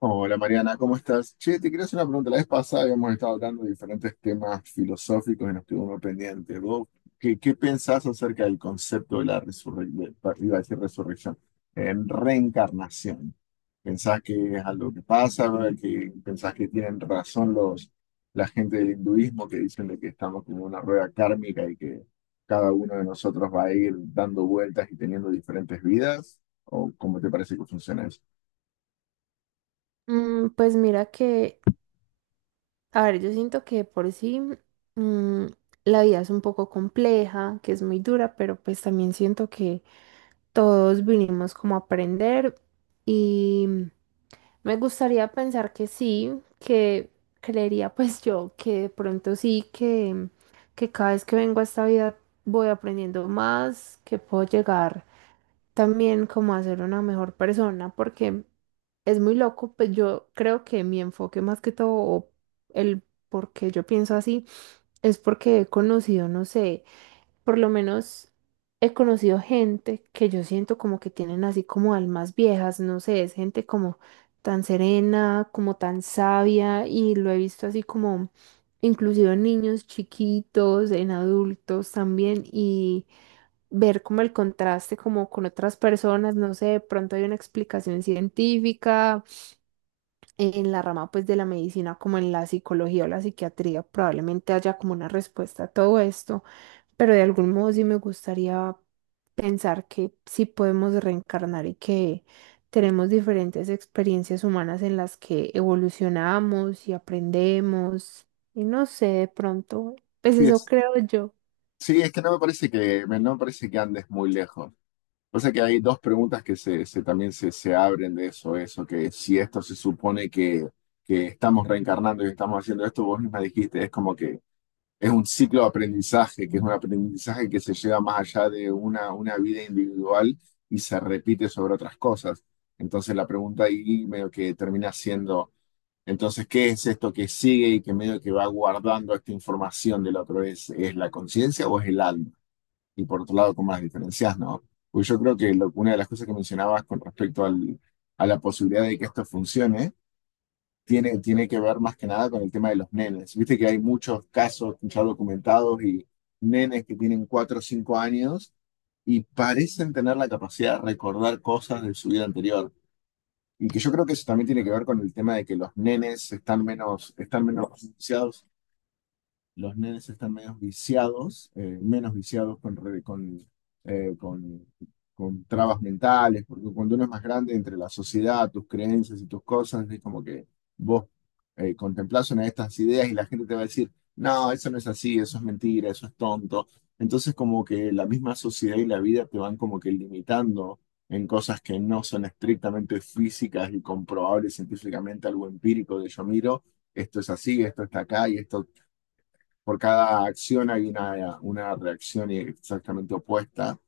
Hola Mariana, ¿cómo estás? Che, te quería hacer una pregunta. La vez pasada habíamos estado hablando de diferentes temas filosóficos y nos quedó uno pendiente. ¿Vos qué pensás acerca del concepto de la resurrección? Iba a decir resurrección. En reencarnación. ¿Pensás que es algo que pasa? ¿Que pensás que tienen razón la gente del hinduismo que dicen de que estamos como en una rueda kármica y que cada uno de nosotros va a ir dando vueltas y teniendo diferentes vidas? ¿O cómo te parece que funciona eso? Pues mira que, a ver, yo siento que por sí mm, la vida es un poco compleja, que es muy dura, pero pues también siento que todos vinimos como a aprender y me gustaría pensar que sí, que creería pues yo que de pronto sí, que cada vez que vengo a esta vida voy aprendiendo más, que puedo llegar también como a ser una mejor persona, porque es muy loco, pues yo creo que mi enfoque más que todo, o el por qué yo pienso así, es porque he conocido, no sé, por lo menos he conocido gente que yo siento como que tienen así como almas viejas, no sé, es gente como tan serena, como tan sabia y lo he visto así como inclusive en niños chiquitos, en adultos también y ver como el contraste como con otras personas, no sé, de pronto hay una explicación científica, en la rama pues de la medicina como en la psicología o la psiquiatría probablemente haya como una respuesta a todo esto, pero de algún modo sí me gustaría pensar que sí podemos reencarnar y que tenemos diferentes experiencias humanas en las que evolucionamos y aprendemos y no sé, de pronto, pues eso creo yo. Sí, es que no me parece que, no me parece que andes muy lejos. O sea que hay dos preguntas que también se abren de eso, que si esto se supone que estamos reencarnando y estamos haciendo esto, vos misma dijiste, es como que es un ciclo de aprendizaje, que es un aprendizaje que se lleva más allá de una vida individual y se repite sobre otras cosas. Entonces la pregunta ahí medio que termina siendo, entonces, ¿qué es esto que sigue y que medio que va guardando esta información de la otra vez? ¿Es la conciencia o es el alma? Y por otro lado, cómo las diferencias, ¿no? Pues yo creo que una de las cosas que mencionabas con respecto a la posibilidad de que esto funcione, tiene que ver más que nada con el tema de los nenes. Viste que hay muchos casos ya documentados y nenes que tienen 4 o 5 años y parecen tener la capacidad de recordar cosas de su vida anterior. Y que yo creo que eso también tiene que ver con el tema de que los nenes están menos los nenes están menos viciados con, eh, con, con trabas mentales, porque cuando uno es más grande entre la sociedad, tus creencias y tus cosas, es como que vos contemplás una de estas ideas y la gente te va a decir, no, eso no es así, eso es mentira, eso es tonto. Entonces como que la misma sociedad y la vida te van como que limitando en cosas que no son estrictamente físicas y comprobables científicamente, algo empírico de yo miro esto es así, esto está acá y esto por cada acción hay una reacción exactamente opuesta.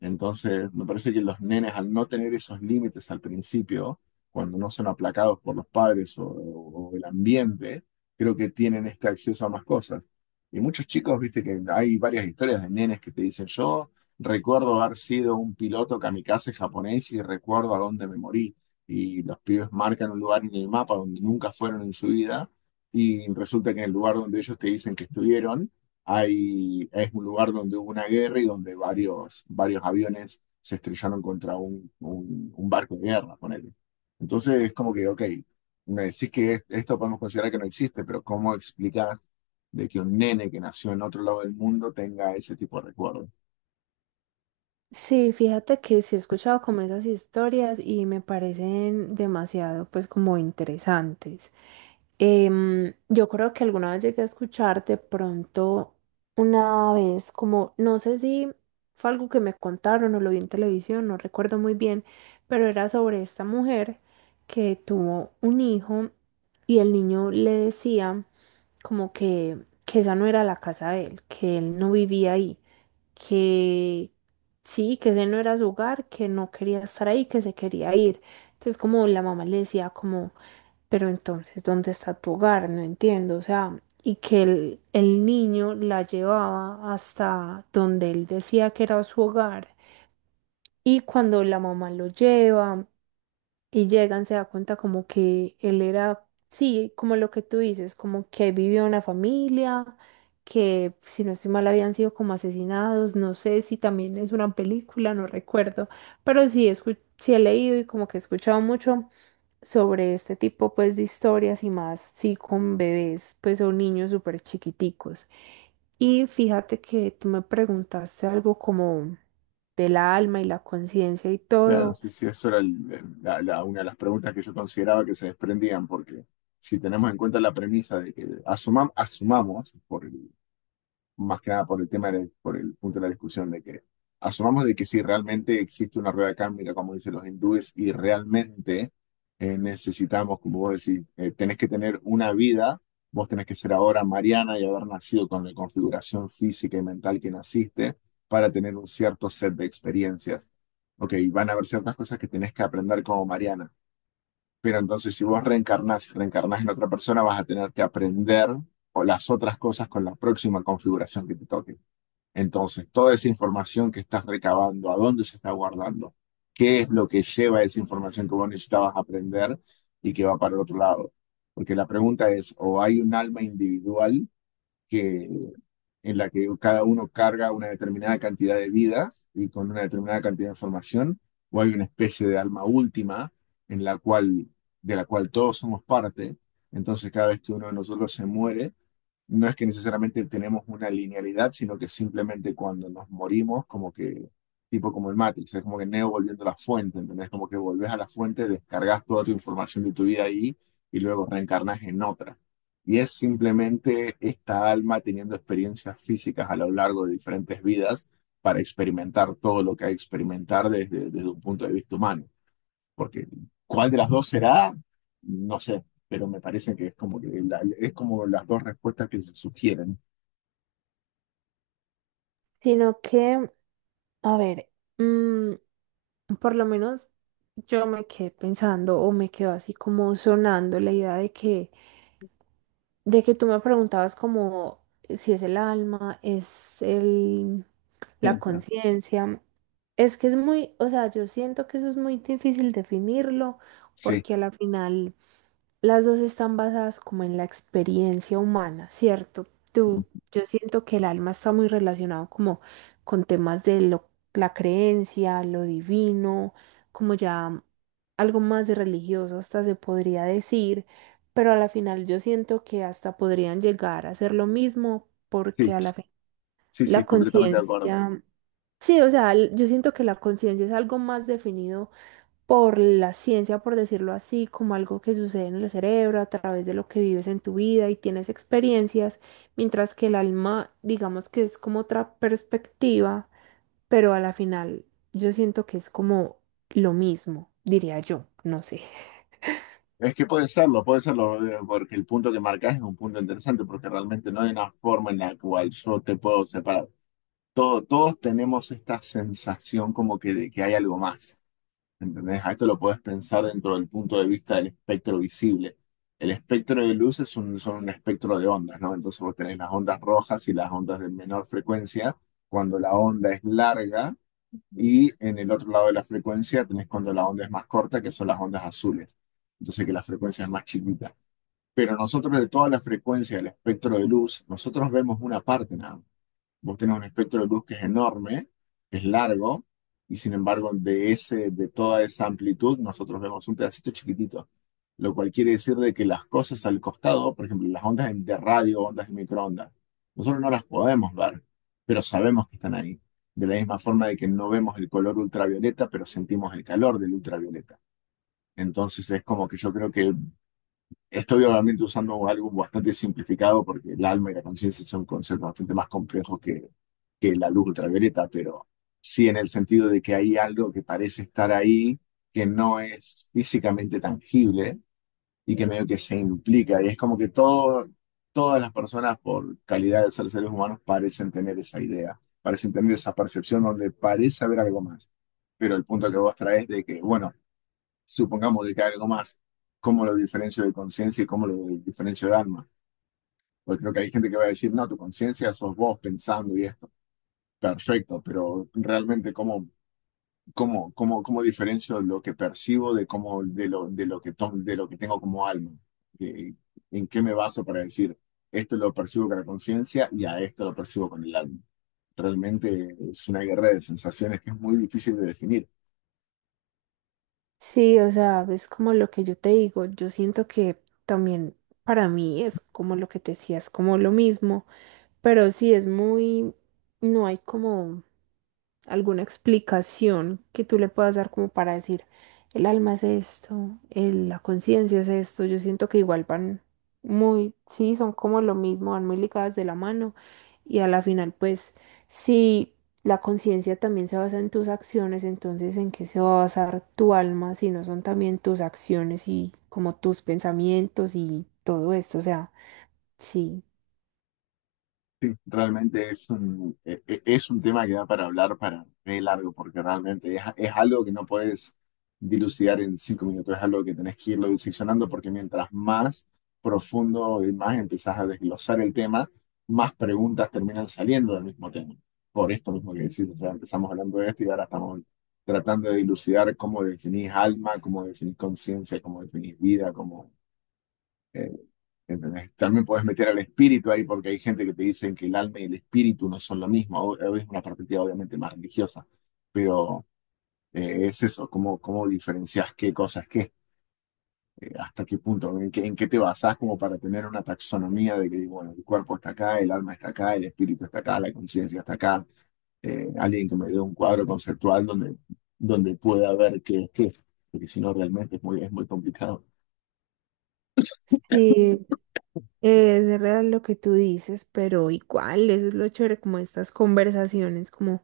Entonces, me parece que los nenes al no tener esos límites al principio, cuando no son aplacados por los padres o el ambiente, creo que tienen este acceso a más cosas. Y muchos chicos, viste que hay varias historias de nenes que te dicen, yo recuerdo haber sido un piloto kamikaze japonés y recuerdo a dónde me morí. Y los pibes marcan un lugar en el mapa donde nunca fueron en su vida y resulta que en el lugar donde ellos te dicen que estuvieron, hay, es un lugar donde hubo una guerra y donde varios aviones se estrellaron contra un barco de guerra, ponele. Entonces es como que, ok, me decís que esto podemos considerar que no existe, pero ¿cómo explicás de que un nene que nació en otro lado del mundo tenga ese tipo de recuerdos? Sí, fíjate que sí he escuchado como esas historias y me parecen demasiado pues como interesantes. Yo creo que alguna vez llegué a escuchar de pronto una vez como, no sé si fue algo que me contaron o lo vi en televisión, no recuerdo muy bien, pero era sobre esta mujer que tuvo un hijo y el niño le decía como que esa no era la casa de él, que él no vivía ahí, que, sí, que ese no era su hogar, que no quería estar ahí, que se quería ir. Entonces como la mamá le decía como, pero entonces, ¿dónde está tu hogar? No entiendo, o sea, y que el niño la llevaba hasta donde él decía que era su hogar. Y cuando la mamá lo lleva, y llegan, se da cuenta como que él era, sí, como lo que tú dices, como que vivió una familia, que si no estoy mal habían sido como asesinados, no sé si también es una película, no recuerdo, pero sí, sí he leído y como que he escuchado mucho sobre este tipo pues de historias y más, sí, con bebés, pues o niños súper chiquiticos. Y fíjate que tú me preguntaste algo como de la alma y la conciencia y Claro, todo, sí, sí, eso era una de las preguntas que yo consideraba que se desprendían, porque si tenemos en cuenta la premisa de que asumamos, por más que nada por el tema, por el punto de la discusión de que asumamos de que si realmente existe una rueda kármica, como dicen los hindúes, y realmente necesitamos, como vos decís, tenés que tener una vida, vos tenés que ser ahora Mariana y haber nacido con la configuración física y mental que naciste para tener un cierto set de experiencias. Ok, van a haber ciertas cosas que tenés que aprender como Mariana. Pero entonces, si vos reencarnás y reencarnás en otra persona, vas a tener que aprender o las otras cosas con la próxima configuración que te toque. Entonces, toda esa información que estás recabando, a dónde se está guardando, qué es lo que lleva esa información que vos necesitabas aprender y que va para el otro lado. Porque la pregunta es, o hay un alma individual que, en la que cada uno carga una determinada cantidad de vidas y con una determinada cantidad de información, o hay una especie de alma última en la cual, de la cual todos somos parte. Entonces, cada vez que uno de nosotros se muere, no es que necesariamente tenemos una linealidad, sino que simplemente cuando nos morimos, como que, tipo como el Matrix, es como que Neo volviendo a la fuente, ¿entendés? Como que volvés a la fuente, descargas toda tu información de tu vida ahí y luego reencarnas en otra. Y es simplemente esta alma teniendo experiencias físicas a lo largo de diferentes vidas para experimentar todo lo que hay que experimentar desde un punto de vista humano porque cuál de las dos será, no sé, pero me parece que es como que es como las dos respuestas que se sugieren. sino que... A ver, mm, por lo menos yo me quedé pensando o me quedó así como sonando la idea de que tú me preguntabas como si es el alma, es el, Sí, o la sea, conciencia. Es que es muy, o sea, yo siento que eso es muy difícil definirlo sí, porque a la final las dos están basadas como en la experiencia humana, ¿cierto? Tú, yo siento que el alma está muy relacionado como con temas de lo la creencia, lo divino, como ya algo más religioso hasta se podría decir, pero a la final yo siento que hasta podrían llegar a ser lo mismo sí, porque a la fin sí, la sí, completamente de acuerdo. conciencia, sí, o sea, yo siento que la conciencia es algo más definido por la ciencia, por decirlo así, como algo que sucede en el cerebro a través de lo que vives en tu vida y tienes experiencias, mientras que el alma, digamos que es como otra perspectiva pero a la final yo siento que es como lo mismo, diría yo, no sé. Es que puede serlo, porque el punto que marcas es un punto interesante, porque realmente no hay una forma en la cual yo te puedo separar. Todos tenemos esta sensación como que de que hay algo más. ¿Entendés? A esto lo puedes pensar dentro del punto de vista del espectro visible. El espectro de luz es un, son un espectro de ondas, ¿no? Entonces vos tenés las ondas rojas y las ondas de menor frecuencia cuando la onda es larga y en el otro lado de la frecuencia tenés cuando la onda es más corta, que son las ondas azules. Entonces que la frecuencia es más chiquita. Pero nosotros de toda la frecuencia del espectro de luz, nosotros vemos una parte nada más. Vos tenés un espectro de luz que es enorme, es largo, y sin embargo de ese, de toda esa amplitud nosotros vemos un pedacito chiquitito, lo cual quiere decir de que las cosas al costado, por ejemplo, las ondas de radio, ondas de microondas, nosotros no las podemos ver, pero sabemos que están ahí. De la misma forma de que no vemos el color ultravioleta, pero sentimos el calor del ultravioleta. Entonces es como que yo creo que estoy obviamente usando algo bastante simplificado porque el alma y la conciencia son conceptos bastante más complejos que la luz ultravioleta, pero sí en el sentido de que hay algo que parece estar ahí, que no es físicamente tangible y que medio que se implica. Y es como que todo, todas las personas, por calidad de ser seres humanos, parecen tener esa idea, parecen tener esa percepción donde parece haber algo más. Pero el punto que vos traes de que, bueno, supongamos de que hay algo más, ¿cómo lo diferencio de conciencia y cómo lo diferencio de alma? Porque creo que hay gente que va a decir, no, tu conciencia sos vos pensando y esto. Perfecto, pero realmente cómo diferencio lo que percibo de de lo que de lo que tengo como alma. Eh, ¿En qué me baso para decir esto lo percibo con la conciencia y a esto lo percibo con el alma? Realmente es una guerra de sensaciones que es muy difícil de definir. Sí, o sea, es como lo que yo te digo, yo siento que también para mí es como lo que te decía, es como lo mismo, pero sí es muy, no hay como... alguna explicación que tú le puedas dar como para decir, el alma es esto, la conciencia es esto, yo siento que igual van muy, sí, son como lo mismo, van muy ligadas de la mano y a la final pues si la conciencia también se basa en tus acciones, entonces ¿en qué se va a basar tu alma si no son también tus acciones y como tus pensamientos y todo esto? O sea, sí. Sí, realmente es un, es un tema que da para hablar para re largo, porque realmente es algo que no puedes dilucidar en 5 minutos, es algo que tenés que irlo diseccionando, porque mientras más profundo y más empezás a desglosar el tema, más preguntas terminan saliendo del mismo tema. Por esto mismo que decís, o sea, empezamos hablando de esto y ahora estamos tratando de dilucidar cómo definís alma, cómo definís conciencia, cómo definís vida, cómo... eh, ¿entendés? También puedes meter al espíritu ahí porque hay gente que te dicen que el alma y el espíritu no son lo mismo. Es una perspectiva obviamente más religiosa, pero es eso, cómo diferencias qué cosas qué, hasta qué punto, en qué te basás como para tener una taxonomía de que, bueno, el cuerpo está acá, el alma está acá, el espíritu está acá, la conciencia está acá. Alguien que me dé un cuadro conceptual donde pueda ver qué es qué, porque si no realmente es es muy complicado. Sí, es real lo que tú dices, pero igual, eso es lo chévere como estas conversaciones, como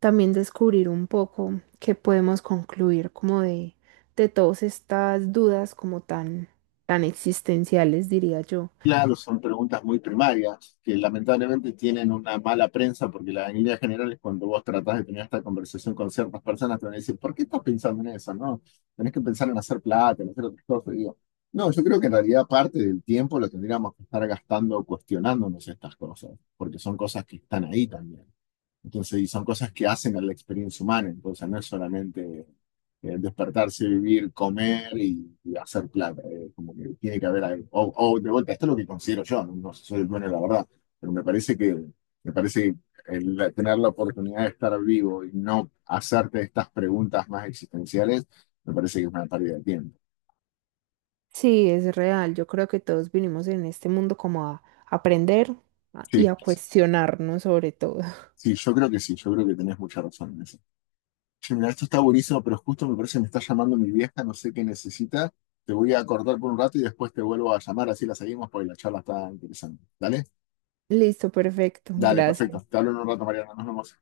también descubrir un poco qué podemos concluir como de todas estas dudas como tan, tan existenciales, diría yo. Claro, son preguntas muy primarias que lamentablemente tienen una mala prensa porque en líneas generales cuando vos tratás de tener esta conversación con ciertas personas te van a decir, ¿por qué estás pensando en eso? No, tenés que pensar en hacer plata, en hacer otras cosas. Y digo, no, yo creo que en realidad parte del tiempo lo tendríamos que estar gastando cuestionándonos estas cosas, porque son cosas que están ahí también. Entonces, y son cosas que hacen a la experiencia humana. Entonces, no es solamente despertarse, vivir, comer y hacer plata. Como que tiene que haber algo. De vuelta, esto es lo que considero yo. No, no soy el dueño de la verdad. Pero me parece me parece que el tener la oportunidad de estar vivo y no hacerte estas preguntas más existenciales, me parece que es una pérdida de tiempo. Sí, es real, yo creo que todos vinimos en este mundo como a aprender y Sí, a cuestionarnos sobre todo. sí, yo creo que sí. Yo creo que tenés mucha razón en eso. Che, mirá, esto está buenísimo, pero justo me parece que me está llamando mi vieja, no sé qué necesita. Te voy a cortar por un rato y después te vuelvo a llamar, así la seguimos, porque la charla está interesante. ¿Dale? Listo, perfecto, Dale, perfecto. gracias. Te hablo en un rato, Mariana. Nos vemos.